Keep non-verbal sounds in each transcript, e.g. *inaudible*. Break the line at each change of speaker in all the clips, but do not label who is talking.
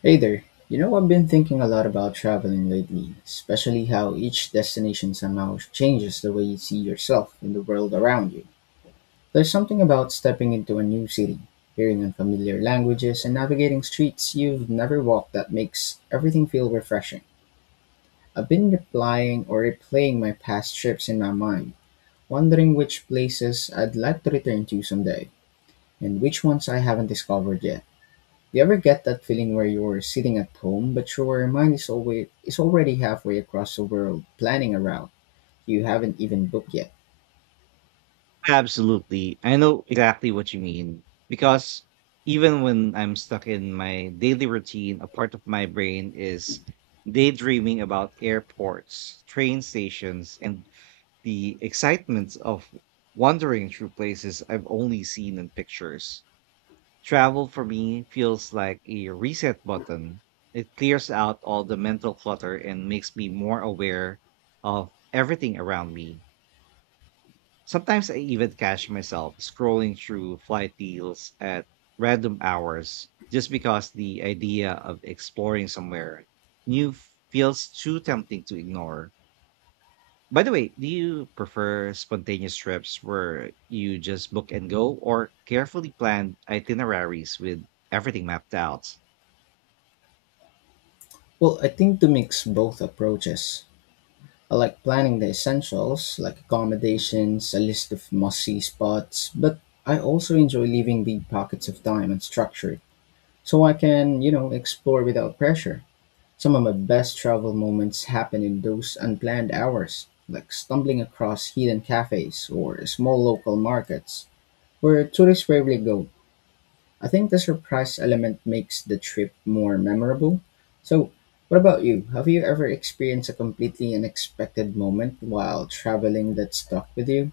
Hey there. You know, I've been thinking a lot about traveling lately, especially how each destination somehow changes the way you see yourself and the world around you. There's something about stepping into a new city, hearing unfamiliar languages, and navigating streets you've never walked that makes everything feel refreshing. I've been replying or replaying my past trips in my mind, wondering which places I'd like to return to someday, and which ones I haven't discovered yet. Do you ever get that feeling where you're sitting at home, but your mind is always is already halfway across the world planning a route you haven't even booked yet?
Absolutely. I know exactly what you mean because even when I'm stuck in my daily routine, a part of my brain is daydreaming about airports, train stations, and the excitement of wandering through places I've only seen in pictures. Travel for me feels like a reset button. It clears out all the mental clutter and makes me more aware of everything around me. Sometimes I even catch myself scrolling through flight deals at random hours just because the idea of exploring somewhere new feels too tempting to ignore. By the way, do you prefer spontaneous trips where you just book and go, or carefully planned itineraries with everything mapped out?
Well, I think to mix both approaches. I like planning the essentials, like accommodations, a list of must-see spots, but I also enjoy leaving big pockets of time and structure, so I can, you know, explore without pressure. Some of my best travel moments happen in those unplanned hours, like stumbling across hidden cafes or small local markets where tourists rarely go. I think the surprise element makes the trip more memorable. So, what about you? Have you ever experienced a completely unexpected moment while traveling that stuck with you?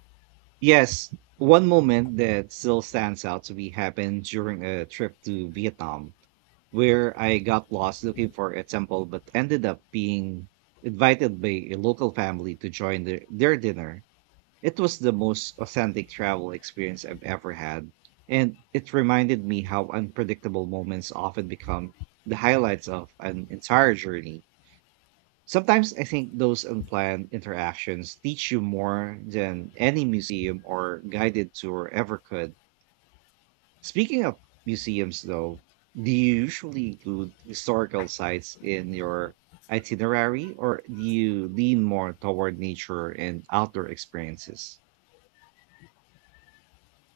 Yes, one moment that still stands out to me happened during a trip to Vietnam, where I got lost looking for a temple but ended up being invited by a local family to join their dinner. It was the most authentic travel experience I've ever had, and it reminded me how unpredictable moments often become the highlights of an entire journey. Sometimes I think those unplanned interactions teach you more than any museum or guided tour ever could. Speaking of museums, though, do you usually include historical sites in your itinerary, or do you lean more toward nature and outdoor experiences?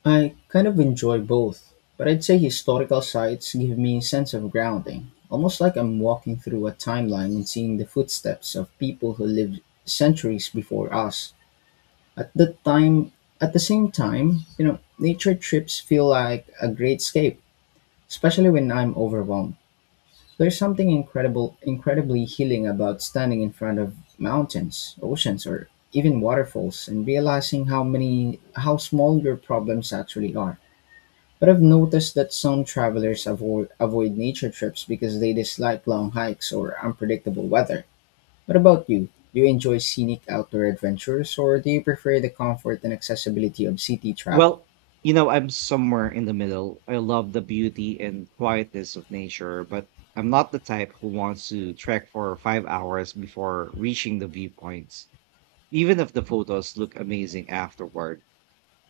I kind of enjoy both, but I'd say historical sites give me a sense of grounding, almost like I'm walking through a timeline and seeing the footsteps of people who lived centuries before us. At the time, at the same time, you know, nature trips feel like a great escape, especially when I'm overwhelmed. There's something incredibly healing about standing in front of mountains, oceans, or even waterfalls and realizing how small your problems actually are. But I've noticed that some travelers avoid nature trips because they dislike long hikes or unpredictable weather. What about you? Do you enjoy scenic outdoor adventures or do you prefer the comfort and accessibility of city travel?
Well, you know, I'm somewhere in the middle. I love the beauty and quietness of nature, but I'm not the type who wants to trek for 5 hours before reaching the viewpoints, even if the photos look amazing afterward.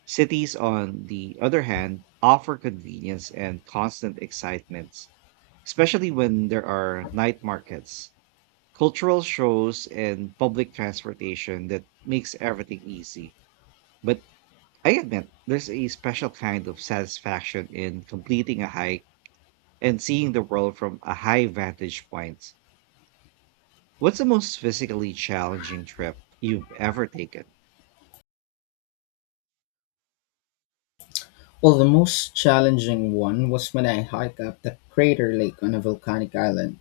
Cities, on the other hand, offer convenience and constant excitement, especially when there are night markets, cultural shows, and public transportation that makes everything easy. But I admit there's a special kind of satisfaction in completing a hike and seeing the world from a high vantage point. What's the most physically challenging trip you've ever taken?
Well, the most challenging one was when I hiked up the crater lake on a volcanic island.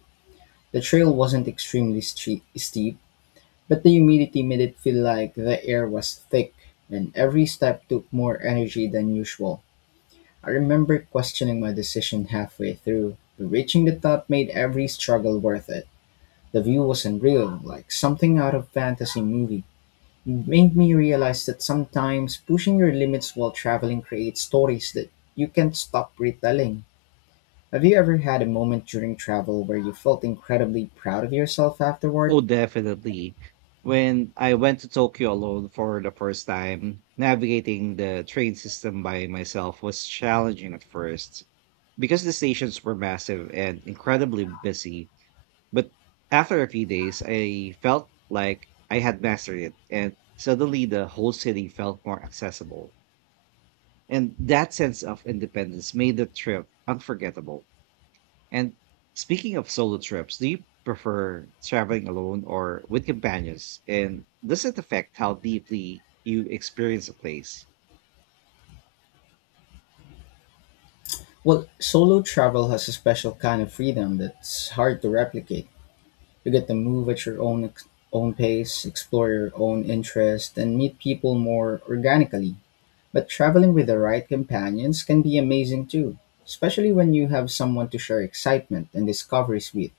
The trail wasn't extremely steep, but the humidity made it feel like the air was thick and every step took more energy than usual. I remember questioning my decision halfway through, but reaching the top made every struggle worth it. The view was unreal, like something out of fantasy movie. It made me realize that sometimes pushing your limits while traveling creates stories that you can't stop retelling. Have you ever had a moment during travel where you felt incredibly proud of yourself afterward?
Oh, definitely. When I went to Tokyo alone for the first time, navigating the train system by myself was challenging at first because the stations were massive and incredibly busy. But after a few days, I felt like I had mastered it, and suddenly the whole city felt more accessible. And that sense of independence made the trip unforgettable. And speaking of solo trips, do you prefer traveling alone or with companions? And does it affect how deeply you experience a place?
Well, solo travel has a special kind of freedom that's hard to replicate. You get to move at your own pace, explore your own interests, and meet people more organically. But traveling with the right companions can be amazing too, especially when you have someone to share excitement and discoveries with.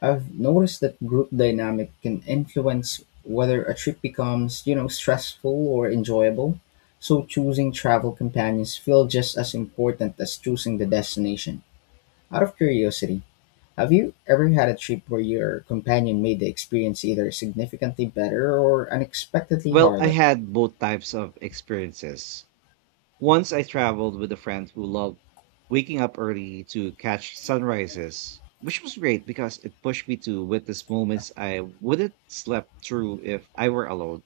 I've noticed that group dynamic can influence whether a trip becomes, you know, stressful or enjoyable. So choosing travel companions feel just as important as choosing the destination. Out of curiosity, have you ever had a trip where your companion made the experience either significantly better or unexpectedly
Well, I
harder?
had both types of experiences. Once I traveled with a friend who loved waking up early to catch sunrises, which was great because it pushed me to witness moments I wouldn't slept through if I were alone.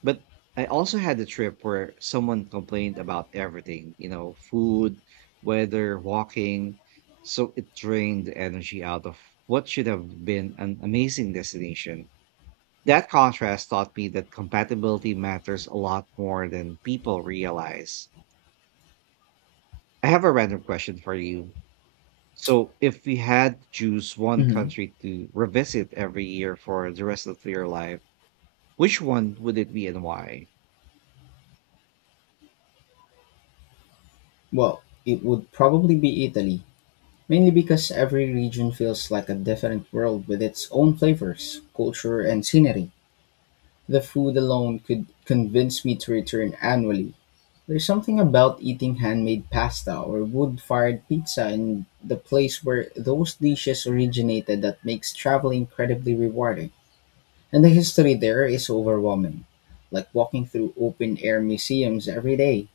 But I also had a trip where someone complained about everything, you know, food, weather, walking. So it drained the energy out of what should have been an amazing destination. That contrast taught me that compatibility matters a lot more than people realize. I have a random question for you. So, if we had to choose one
Hmm.
country to revisit every year for the rest of your life, which one would it be and why?
Well, it would probably be Italy, mainly because every region feels like a different world with its own flavors, culture, and scenery. The food alone could convince me to return annually. There's something about eating handmade pasta or wood fired pizza in the place where those dishes originated that makes travel incredibly rewarding. And the history there is overwhelming, like walking through open air museums every day.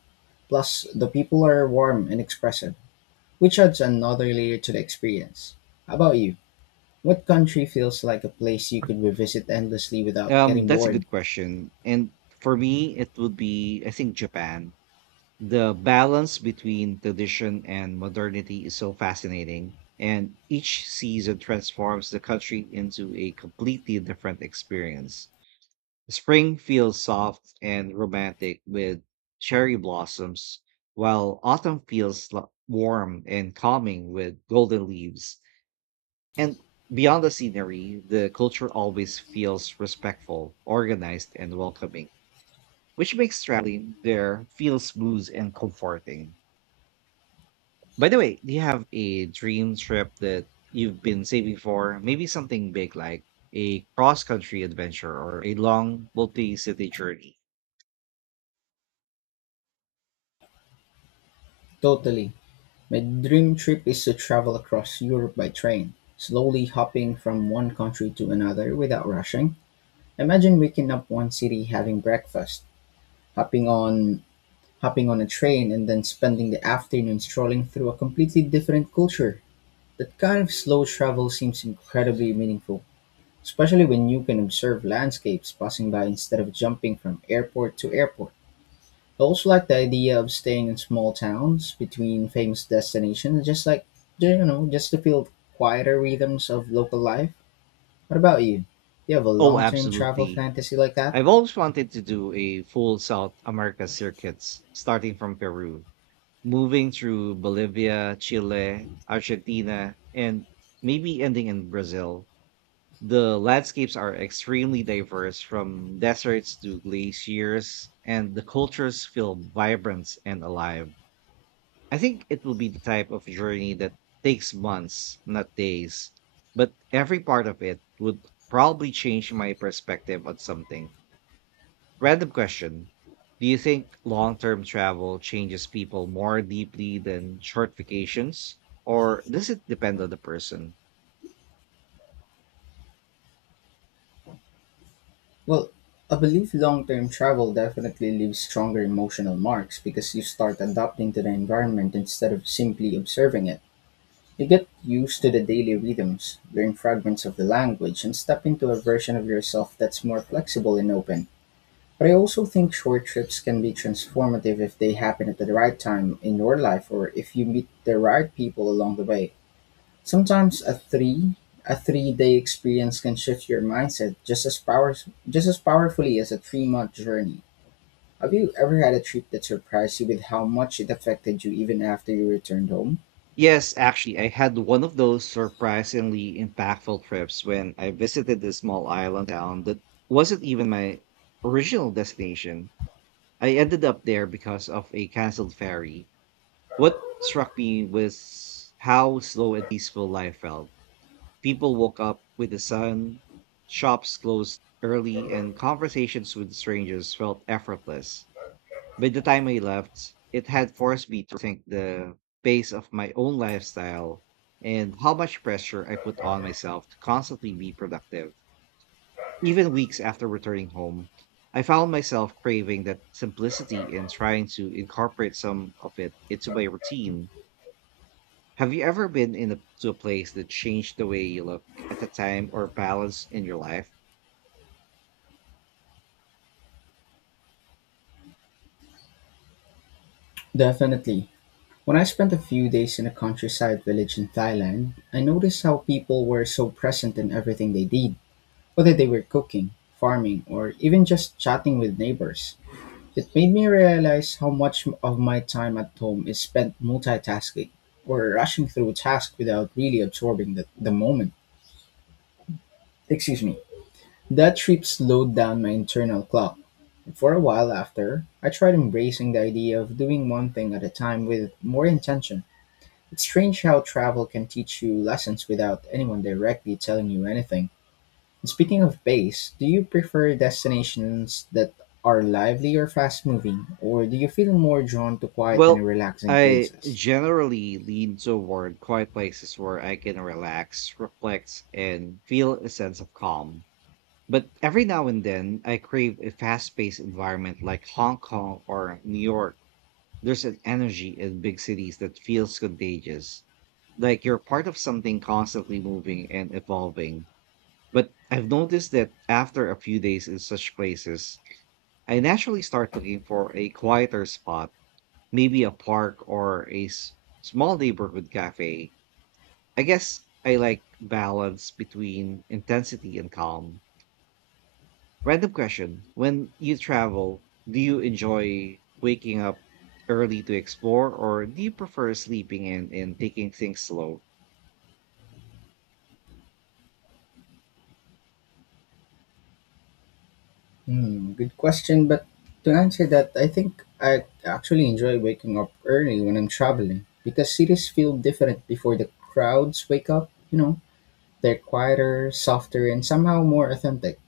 Plus, the people are warm and expressive, which adds another layer to the experience. How about you? What country feels like a place you could revisit endlessly without getting
That's a
bored?
good question. And for me, it would be, I think, Japan. The balance between tradition and modernity is so fascinating. And each season transforms the country into a completely different experience. Spring feels soft and romantic with cherry blossoms, while autumn feels warm and calming with golden leaves. And beyond the scenery, the culture always feels respectful, organized, and welcoming, which makes traveling there feel smooth and comforting. By the way, do you have a dream trip that you've been saving for? Maybe something big like a cross country adventure or a long multi city journey?
Totally. My dream trip is to travel across Europe by train, slowly hopping from one country to another without rushing. Imagine waking up one city having breakfast, hopping on hopping on a train and then spending the afternoon strolling through a completely different culture. That kind of slow travel seems incredibly meaningful, especially when you can observe landscapes passing by instead of jumping from airport to airport. I also like the idea of staying in small towns between famous destinations, just like, you know, just to feel quieter rhythms of local life. What about you? Do you have a
Oh,
long term travel
absolutely.
fantasy like that?
I've always wanted to do a full South America circuits starting from Peru, moving through Bolivia, Chile, Argentina, and maybe ending in Brazil. The landscapes are extremely diverse, from deserts to glaciers, and the cultures feel vibrant and alive. I think it will be the type of journey that takes months, not days, but every part of it would probably change my perspective on something. Random question. Do you think long term travel changes people more deeply than short vacations? Or does it depend on the person?
Well, I believe long term travel definitely leaves stronger emotional marks because you start adapting to the environment instead of simply observing it. You get used to the daily rhythms, learn fragments of the language, and step into a version of yourself that's more flexible and open. But I also think short trips can be transformative if they happen at the right time in your life or if you meet the right people along the way. Sometimes a 3-day experience can shift your mindset just as powerfully as a 3-month journey. Have you ever had a trip that surprised you with how much it affected you even after you returned home?
Yes, actually, I had one of those surprisingly impactful trips when I visited a small island town that wasn't even my original destination. I ended up there because of a canceled ferry. What struck me was how slow and peaceful life felt. People woke up with the sun, shops closed early, and conversations with strangers felt effortless. By the time I left, it had forced me to think the pace of my own lifestyle and how much pressure I put on myself to constantly be productive. Even weeks after returning home, I found myself craving that simplicity and trying to incorporate some of it into my routine. Have you ever been to a place that changed the way you look at the time or balance in your life?
Definitely. When I spent a few days in a countryside village in Thailand, I noticed how people were so present in everything they did, whether they were cooking, farming, or even just chatting with neighbors. It made me realize how much of my time at home is spent multitasking or rushing through tasks without really absorbing the moment. Excuse me. That trip slowed down my internal clock. For a while after, I tried embracing the idea of doing one thing at a time with more intention. It's strange how travel can teach you lessons without anyone directly telling you anything. Speaking of pace, do you prefer destinations that are lively or fast moving, or do you feel more drawn to quiet and
Well,
relaxing
I
places?
generally lean toward quiet places where I can relax, reflect, and feel a sense of calm. But every now and then, I crave a fast paced environment like Hong Kong or New York. There's an energy in big cities that feels contagious, like you're part of something constantly moving and evolving. But I've noticed that after a few days in such places, I naturally start looking for a quieter spot, maybe a park or a small neighborhood cafe. I guess I like balance between intensity and calm. Random question. When you travel, do you enjoy waking up early to explore, or do you prefer sleeping in and taking things slow?
Hmm, good question, but to answer that, I think I actually enjoy waking up early when I'm traveling because cities feel different before the crowds wake up, you know, they're quieter, softer, and somehow more authentic.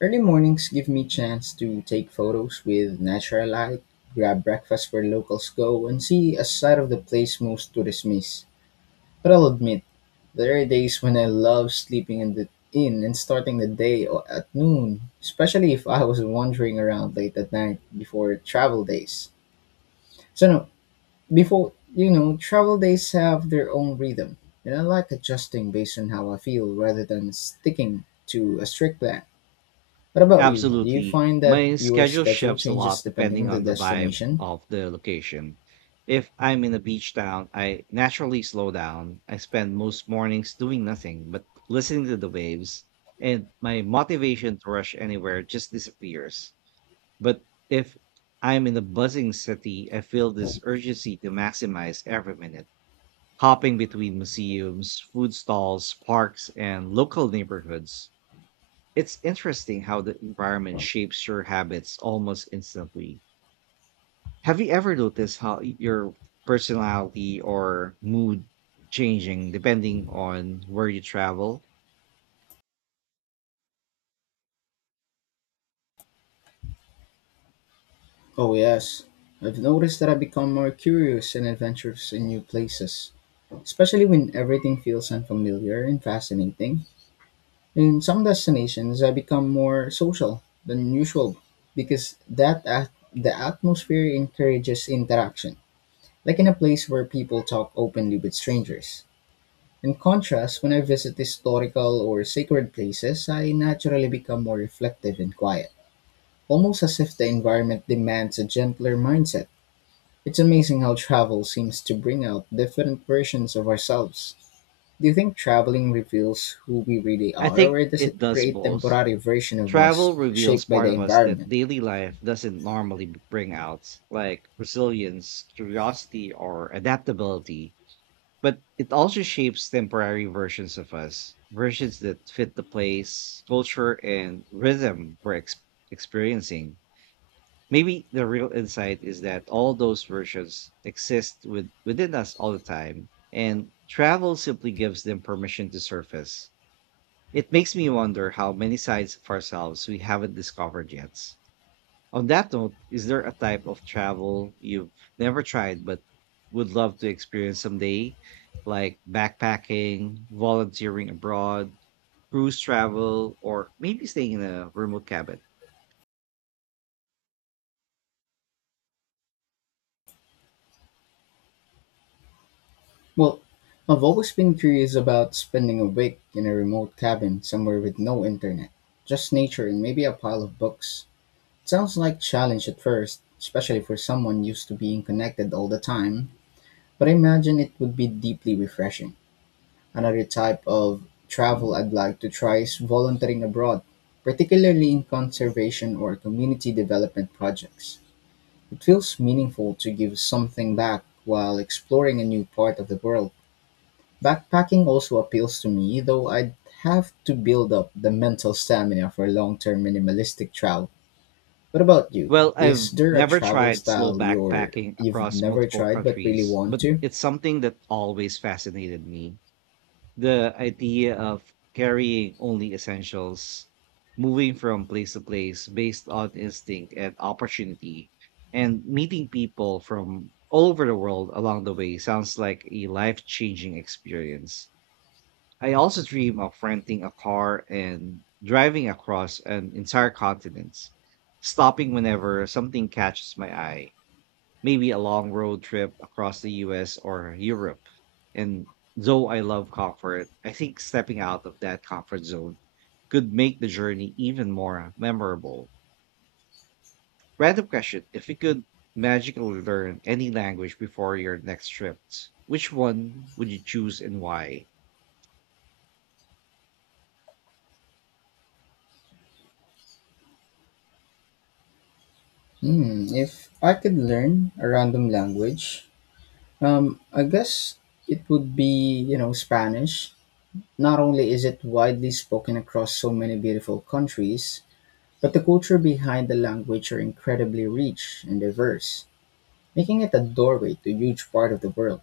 Early mornings give me chance to take photos with natural light, grab breakfast where locals go, and see a side of the place most tourists miss. But I'll admit, there are days when I love sleeping in the inn and starting the day at noon, especially if I was wandering around late at night before travel days. So no, before you know, travel days have their own rhythm, and I like adjusting based on how I feel rather than sticking to a strict plan. What about you? Do you
Absolutely.
find that
My
your
schedule
schedule
shifts a
changes
lot
depending
depending
on the
on the vibe
destination?
of the location. If I'm in a beach town, I naturally slow down. I spend most mornings doing nothing but listening to the waves, and my motivation to rush anywhere just disappears. But if I'm in a buzzing city, I feel this urgency to maximize every minute, hopping between museums, food stalls, parks, and local neighborhoods. It's interesting how the environment shapes your habits almost instantly. Have you ever noticed how your personality or mood changing depending on where you travel?
Oh, yes. I've noticed that I become more curious and adventurous in new places, especially when everything feels unfamiliar and fascinating. In some destinations, I become more social than usual because the atmosphere encourages interaction, like in a place where people talk openly with strangers. In contrast, when I visit historical or sacred places, I naturally become more reflective and quiet, almost as if the environment demands a gentler mindset. It's amazing how travel seems to bring out different versions of ourselves. Do you think traveling reveals who we really
I
are,
think
or does it
it does
create
both.
temporary version of
Travel
us
reveals
shaped by
part
the
of us that
environment?
daily life doesn't normally bring out, like resilience, curiosity, or adaptability. But it also shapes temporary versions of us, versions that fit the place, culture, and rhythm we're experiencing. Maybe the real insight is that all those versions exist within us all the time, and travel simply gives them permission to surface. It makes me wonder how many sides of ourselves we haven't discovered yet. On that note, is there a type of travel you've never tried but would love to experience someday, like backpacking, volunteering abroad, cruise travel, or maybe staying in a remote cabin?
Well, I've always been curious about spending a week in a remote cabin somewhere with no internet, just nature and maybe a pile of books. Sounds like challenge at first, especially for someone used to being connected all the time, but I imagine it would be deeply refreshing. Another type of travel I'd like to try is volunteering abroad, particularly in conservation or community development projects. It feels meaningful to give something back while exploring a new part of the world. Backpacking also appeals to me, though I'd have to build up the mental stamina for long term minimalistic travel. What about you?
Well,
Is
I've
there a
never
travel
tried slow
style
backpacking
you've
across
never
multiple
tried but really
countries,
want
but
to?
it's something that always fascinated me. The idea of carrying only essentials, moving from place to place based on instinct and opportunity, and meeting people from all over the world along the way sounds like a life changing experience. I also dream of renting a car and driving across an entire continent, stopping whenever something catches my eye, maybe a long road trip across the US or Europe. And though I love comfort, I think stepping out of that comfort zone could make the journey even more memorable. Random question. If you could magically learn any language before your next trip, which one would you choose and why?
Hmm, if I could learn a random language, I guess it would be, you know, Spanish. Not only is it widely spoken across so many beautiful countries, but the culture behind the language are incredibly rich and diverse, making it a doorway to a huge part of the world.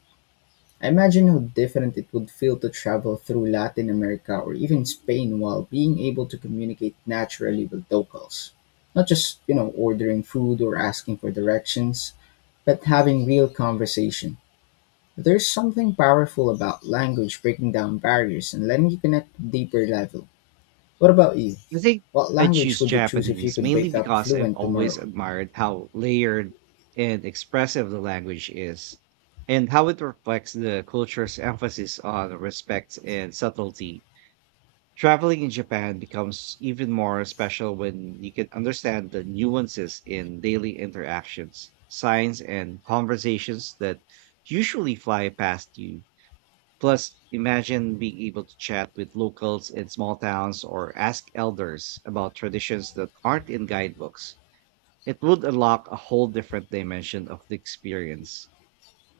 I imagine how different it would feel to travel through Latin America or even Spain while being able to communicate naturally with locals. Not just, you know, ordering food or asking for directions, but having real conversation. There's something powerful about language breaking down barriers and letting you connect at a deeper level. What about you?
I think
What
I
language
choose
would you choose if you
Japanese
could
mainly
wake up
because I've
fluent
always
tomorrow?
admired how layered and expressive the language is, and how it reflects the culture's emphasis on respect and subtlety. Traveling in Japan becomes even more special when you can understand the nuances in daily interactions, signs, and conversations that usually fly past you. Plus, imagine being able to chat with locals in small towns or ask elders about traditions that aren't in guidebooks. It would unlock a whole different dimension of the experience.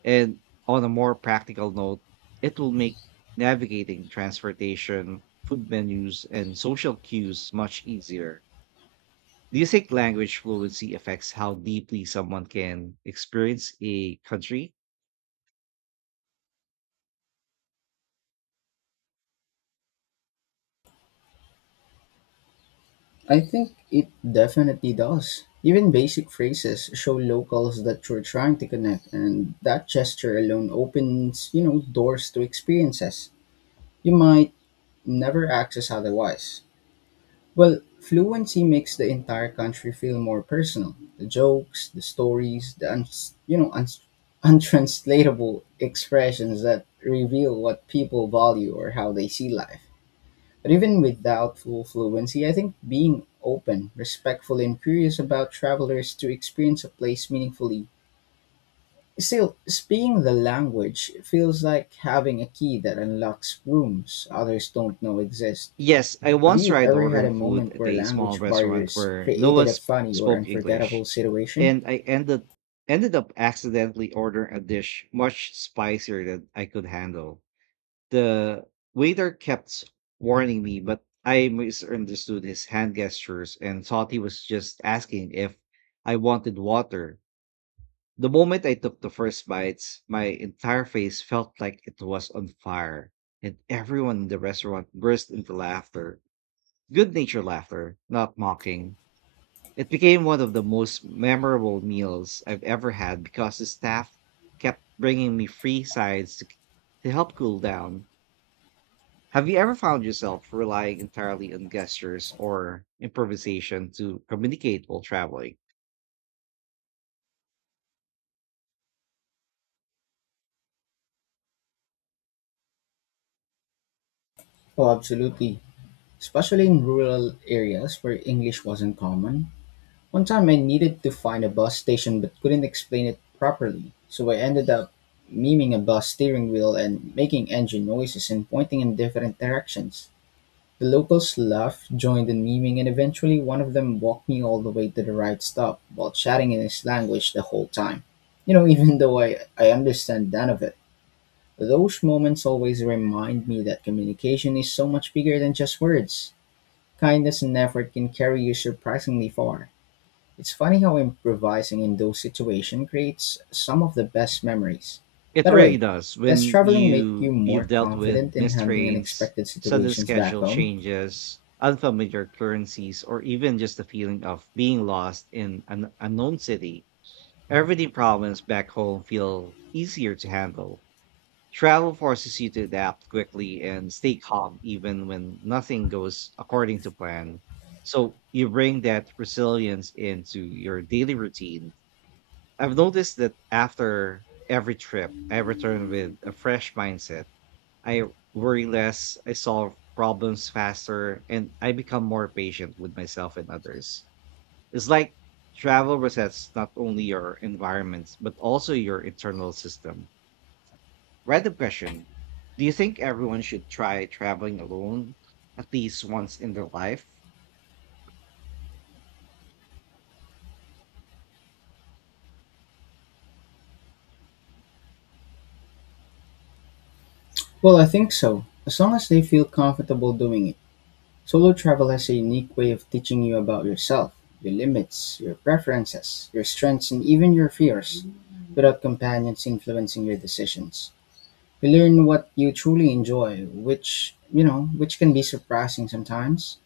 And on a more practical note, it will make navigating transportation, food menus, and social cues much easier. Do you think language fluency affects how deeply someone can experience a country?
I think it definitely does. Even basic phrases show locals that you're trying to connect, and that gesture alone opens, you know, doors to experiences you might never access otherwise. Well, fluency makes the entire country feel more personal. The jokes, the stories, the *laughs* untranslatable expressions that reveal what people value or how they see life. But even without full fluency, I think being open, respectful, and curious about travelers to experience a place meaningfully. Still, speaking the language feels like having a key that unlocks rooms others don't know exist.
Yes, I
Have
once
you
tried
ever had
ordering
a
food
moment
at
where
a small
language
restaurant
barriers
where no
created
one
a funny or
spoke English,
unforgettable situation?
and I ended up accidentally ordering a dish much spicier than I could handle. The waiter kept warning me, but I misunderstood his hand gestures and thought he was just asking if I wanted water. The moment I took the first bites, my entire face felt like it was on fire, and everyone in the restaurant burst into laughter. Good natured laughter, not mocking. It became one of the most memorable meals I've ever had because the staff kept bringing me free sides to help cool down. Have you ever found yourself relying entirely on gestures or improvisation to communicate while traveling?
Oh, absolutely. Especially in rural areas where English wasn't common. One time I needed to find a bus station but couldn't explain it properly, so I ended up miming a bus steering wheel and making engine noises and pointing in different directions. The locals laughed, joined in miming, and eventually one of them walked me all the way to the right stop while chatting in his language the whole time. *laughs* Even though I understand none of it. Those moments always remind me that communication is so much bigger than just words. Kindness and effort can carry you surprisingly far. It's funny how improvising in those situations creates some of the best memories.
It
By the
really
way,
does.
does
When
traveling make you
you've
more
dealt with
confident in
missed
handling
trains,
unexpected
sudden
situations back
schedule
home?
changes, unfamiliar currencies, or even just the feeling of being lost in an unknown city, everyday problems back home feel easier to handle. Travel forces you to adapt quickly and stay calm even when nothing goes according to plan. So you bring that resilience into your daily routine. I've noticed that after every trip, I return with a fresh mindset. I worry less, I solve problems faster, and I become more patient with myself and others. It's like travel resets not only your environments, but also your internal system. Random question. Do you think everyone should try traveling alone at least once in their life?
Well, I think so, as long as they feel comfortable doing it. Solo travel has a unique way of teaching you about yourself, your limits, your preferences, your strengths, and even your fears, without companions influencing your decisions. You learn what you truly enjoy, which can be surprising sometimes.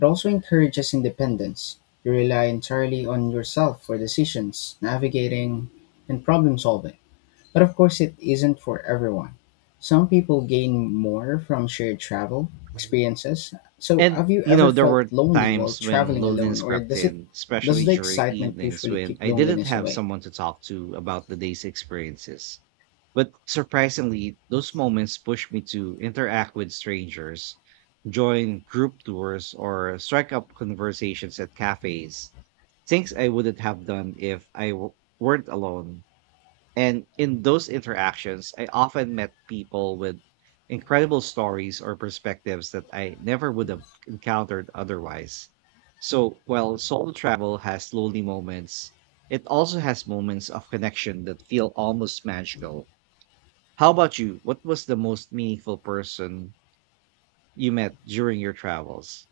It also encourages independence; you rely entirely on yourself for decisions, navigating, and problem-solving. But of course it isn't for everyone. Some people gain more from shared travel experiences. So
And
have you
you
ever
know, there
felt
were
lonely while
times when
traveling alone,
loneliness
or
crept in,
does
especially
the
during
excitement
evenings
usually
when
keep
I didn't
loneliness
have
away?
someone to talk to about the day's experiences. But surprisingly, those moments pushed me to interact with strangers, join group tours, or strike up conversations at cafes. Things I wouldn't have done if I weren't alone. And in those interactions, I often met people with incredible stories or perspectives that I never would have encountered otherwise. So, while solo travel has lonely moments, it also has moments of connection that feel almost magical. How about you? What was the most meaningful person you met during your travels?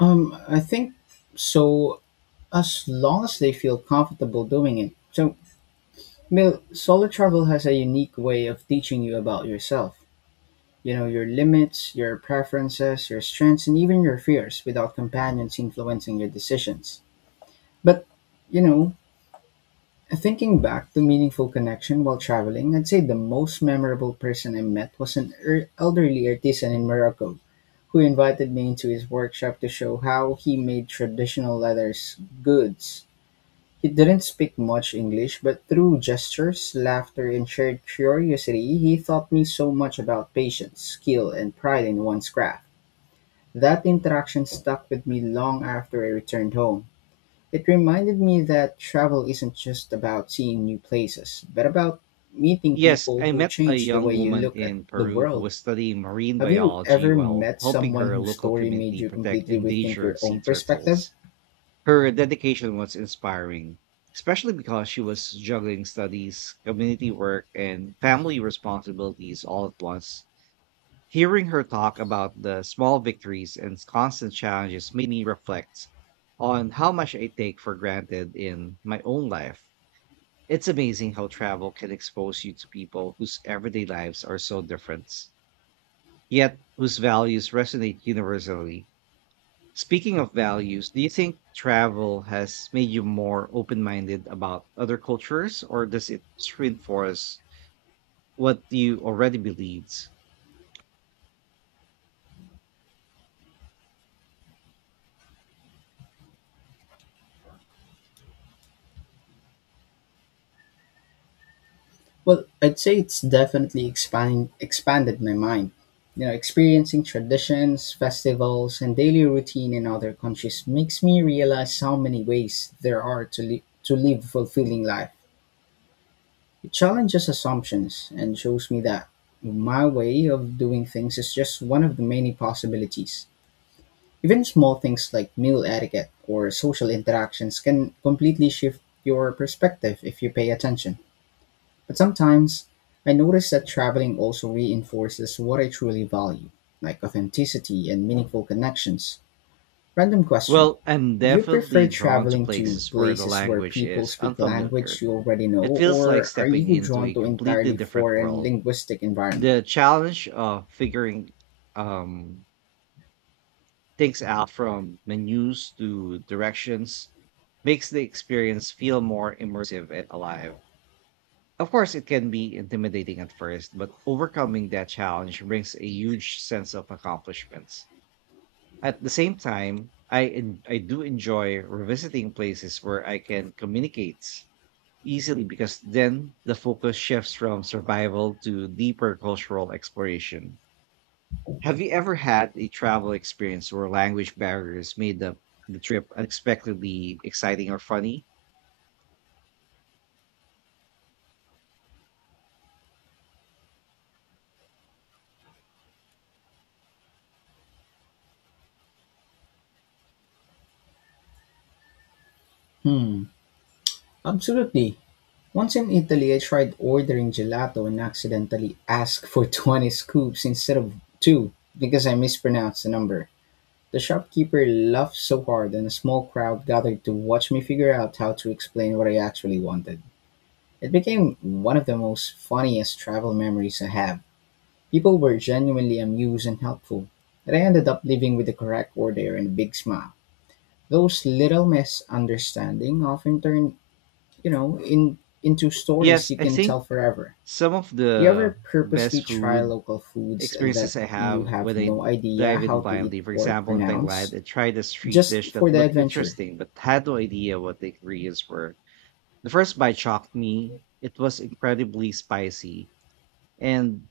I think so, as long as they feel comfortable doing it. So Mil, solo travel has a unique way of teaching you about yourself. You know, your limits, your preferences, your strengths, and even your fears without companions influencing your decisions. But, you know, thinking back to meaningful connection while traveling, I'd say the most memorable person I met was an elderly artisan in Morocco who invited me into his workshop to show how he made traditional leathers goods. He didn't speak much English, but through gestures, laughter, and shared curiosity, he taught me so much about patience, skill, and pride in one's craft. That interaction stuck with me long after I returned home. It reminded me that travel isn't just about seeing new places, but about meeting
Yes,
people
I
who
met a
change the
young
way you
woman
look at
in
the
Peru who
world.
was studying marine
Have you
biology
ever
while
met
helping
someone
her
whose
local
story made
community
you
protect
completely rethink your
endangered sea
own perspective?
turtles. Her dedication was inspiring, especially because she was juggling studies, community work, and family responsibilities all at once. Hearing her talk about the small victories and constant challenges made me reflect on how much I take for granted in my own life. It's amazing how travel can expose you to people whose everyday lives are so different, yet whose values resonate universally. Speaking of values, do you think travel has made you more open minded about other cultures, or does it reinforce what you already believed?
Well, I'd say it's definitely expanded my mind. You know, experiencing traditions, festivals, and daily routine in other countries makes me realize how many ways there are to, to live a fulfilling life. It challenges assumptions and shows me that my way of doing things is just one of the many possibilities. Even small things like meal etiquette or social interactions can completely shift your perspective if you pay attention. But sometimes, I notice that traveling also reinforces what I truly value, like authenticity and meaningful connections. Random question.
Well, I'm
Do you
definitely
prefer
drawn to
traveling to
places where the
places where
language
people
is
speak
unfamiliar.
language you already
It
know,
feels like
or are
stepping
you
into
drawn
a
to
completely
entirely
different
foreign
world.
linguistic environment?
The challenge of figuring um, things out from menus to directions makes the experience feel more immersive and alive. Of course, it can be intimidating at first, but overcoming that challenge brings a huge sense of accomplishments. At the same time, I I do enjoy revisiting places where I can communicate easily because then the focus shifts from survival to deeper cultural exploration. Have you ever had a travel experience where language barriers made the trip unexpectedly exciting or funny?
Hmm, absolutely. Once in Italy, I tried ordering gelato and accidentally asked for *laughs* 20 scoops instead of two because I mispronounced the number. The shopkeeper laughed so hard, and a small crowd gathered to watch me figure out how to explain what I actually wanted. It became one of the most funniest travel memories I have. People were genuinely amused and helpful, and I ended up leaving with the correct order and a big smile. Those little misunderstandings often turn, you know, in into stories
Yes,
you
I
can
think
tell forever.
some of
Do you
the
ever purposely
best
try
food
local foods that
experiences I have
you have
when I
no idea
dive in
how to eat
blindly. For
or
example, in Thailand,
pronounce
I tried a street
just
dish that
for the
looked
adventure?
interesting but had no idea what the ingredients were. The first bite shocked me. It was incredibly spicy, and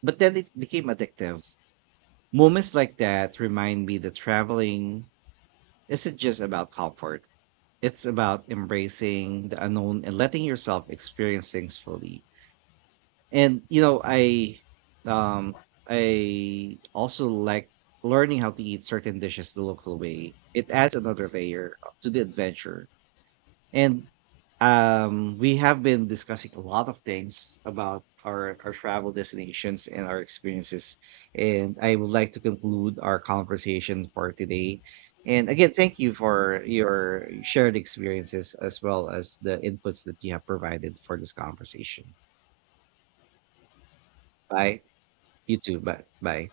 but then it became addictive. Moments like that remind me that traveling isn't just about comfort. It's about embracing the unknown and letting yourself experience things fully. And you know, I um I also like learning how to eat certain dishes the local way. It adds another layer to the adventure. And we have been discussing a lot of things about our travel destinations and our experiences. And I would like to conclude our conversation for today. And again, thank you for your shared experiences as well as the inputs that you have provided for this conversation. Bye. 一直买买